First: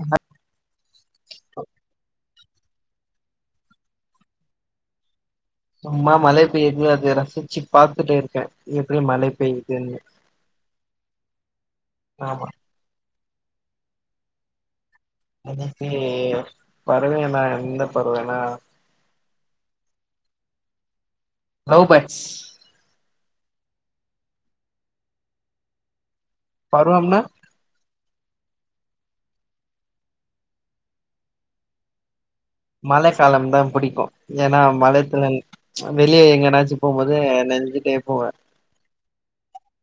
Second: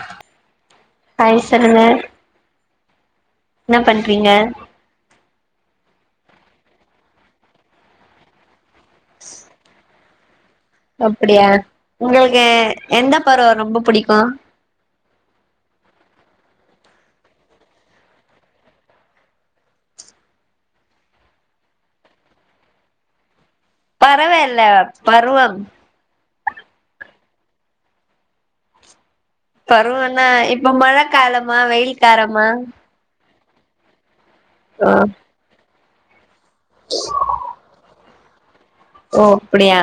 ஆமா [inaudible] ஹாய் சொல்லுங்க என்ன பண்றீங்க சும்மா மழை பெய்து அத ரசிச்சு பாரத்துட்டு இருக்கே எப்படி மழை பெய்யுதுன்னு அப்படியா உங்களுக்கு ஆமா எந்த பருவ ரொம்ப புடிக்கு எனக்கு பறவைனா எந்த பறவைனா லவ் பர்ட்ஸ் பறவ இல்ல பருவம் பருவம்னா பருவன்னா இப்ப மழை காலமா வெயில் காலமா மழை காலம்தா புடிக்கு ஏன்னா ஆ மழைதல் வெளியே எங்க னாச்சு போம்போது நெனஞ்சுட்டே போவே ஓ அப்படியா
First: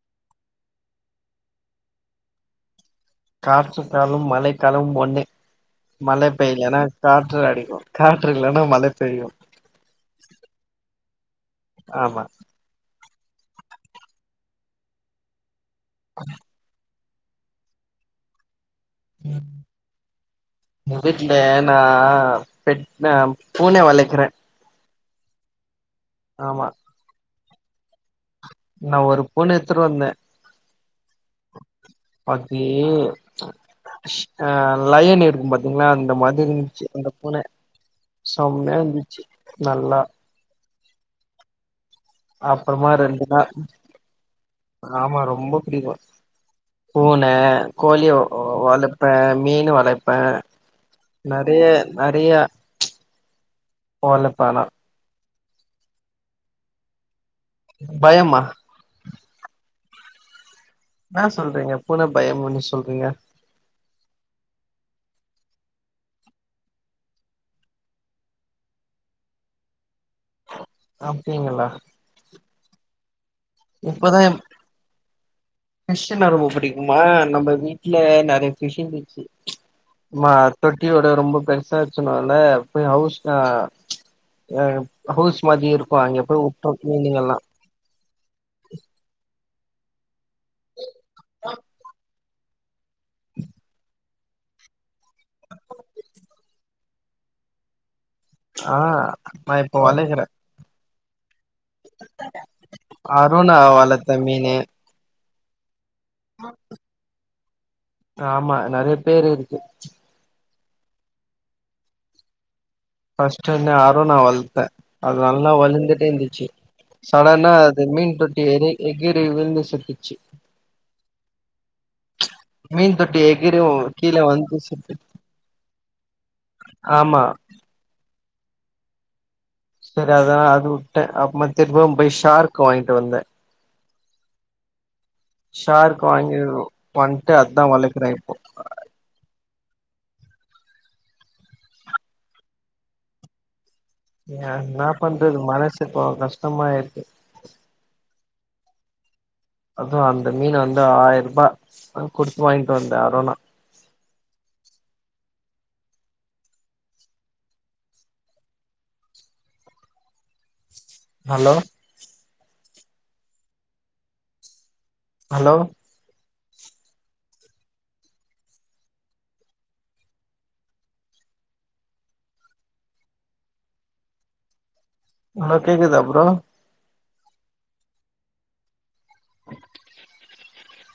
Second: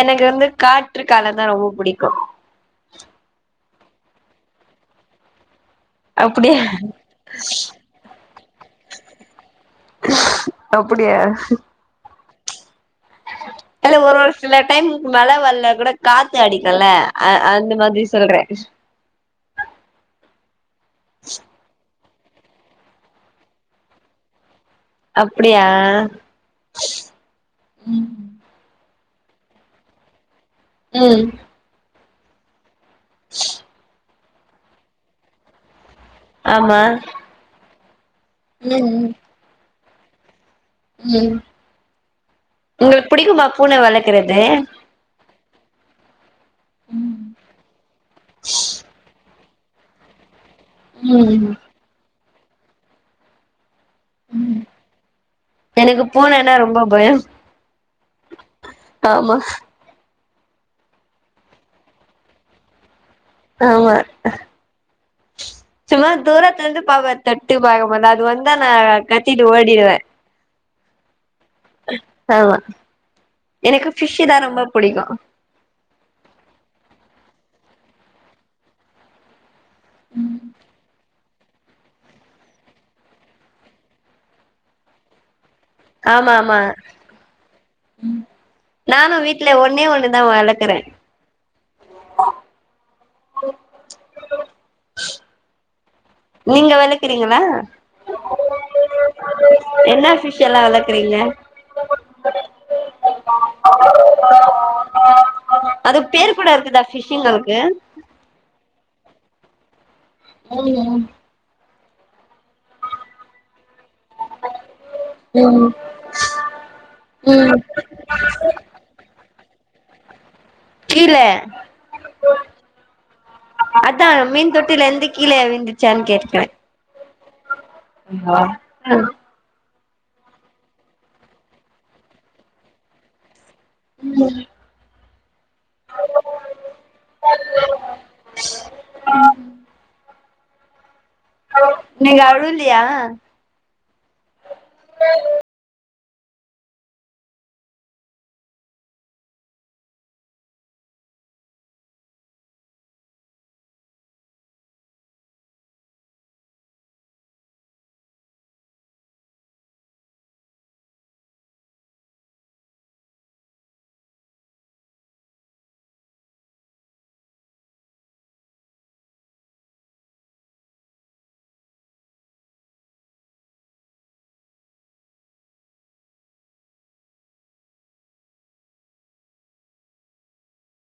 எனக்கு வந்து காற்று காலந்தா ரொம்ப பிடிக்கு காற்று காலம் மழை காலம் ஒண்ணு மழை அப்டியா பெய்லனா காற்று அடிக்கோ காற்று இல்லன்னா மழ பெய்யு அப்புடியா ஆமா அது ஒரு ஒரு சில டைமுக்கு மழ வரல கூட காத்து அடிக் குல்ல அ அந்த மாதிரி சொல்றே ஏ வீட்ல நா பெட் நா பூனய வளக்குறே அப்படியா ஆமா உம் நா ஒரு பூனைய எத்துட்டு வந்தே உம் அதி ஆ லயன் இருக்கு பாத்தீங்களா அந்த மாதி ஆமா இருந்துச்சு அந்த பூன சம்மையா ம் இருந்துச்சு நல்லா உம் அப்புறமா உங்களுக்கு ரெண்டு பிடிக்குமா நாள் பூனை வளக்கறது ஆமா ரொம்ப பிடிக்கோ பூன கோழிய வ வளப்பே மீனு வளப்பே ம் நறைய நறையா வளப்ப ஆனா எனக்கு பூனனா ரொம்போ பயோ பயம்மா ஆமா இன்னா சொல்றீங்க பூன பயமுன்னு சொல்றீங்க ஆமா சும்மா தூரத்துலர்ந்து பாப்ப தட்டி பாக்கமாட்ட அது வந்தா நா கத்திட்டு ஓடிடுவே அப்டீங்கலா ஆமா எனக்கு இப்பதா ஃபிஷுதா ரொம்ப பிடிக்கோ ஃபிஷ்னா ரொம்ப பிடிக்குமா நம்ம வீட்ல நறைய பிஷ் இர்ந்துச்சி சும்மா தொட்டிய விட ரொம்ப பெர்ஸ் ஸா இருக்குனோல போய் ஹவுஸ் அ எ ஹவுஸ் மாதிரியே இருக் ஆமா ஆமா நானு வீட்ல ஒன்னே ஒண்ணு நா வளக்கறே ஆஹ [inaudible] நீங்க வளக்குறீங்களா ஆ நா இப்போ வளக்குற பெட்ஸெல்லா வளக்குறீங்க அறோனா வளத்த மீனு அது பேர் கூட இருக்குதா பிஷுங்களுக்கு ஆமா நறைய பேரு இருக்கு ம் ம் பஸ்டு வந்து அரோனா வள்த்த அது நல்லா ம் வலந்துட்டே இருந்துச்சு சடனா ம் இந்த மீன் தொட்டி ஏறி எகிறி விழுந்து செத்துருச்சு கீல அ [inaudible] அதான் மீன் தொட்டில செத்து இருந்து கீழே விழுந்துச்சானு கேக்குறேன் ஆமா ம் அ ம் சேரி அதான் அது விட்டேன் அப்ப மா திரும்ப போய் ஷார்க் வாங்கிட்டு வந்தேன் உம் ஷார்க் வாங்கி வந்துட்டு அதுதான் வளக்குறேன் இப்போ ஆ ஹலோ இன்னைக்கு அழுவலையா ஏ என்ன பண்றது மனசு இப்போ கஷ்டமா இருக்கு அதான் அந்த மீன் வந்து ஆயிரம் ரூபா குடுத்து வாங்கிட்டு வந்த அரோனா ஹலோ ஹலோ ஹலோ கேக்குதா ப்ரோ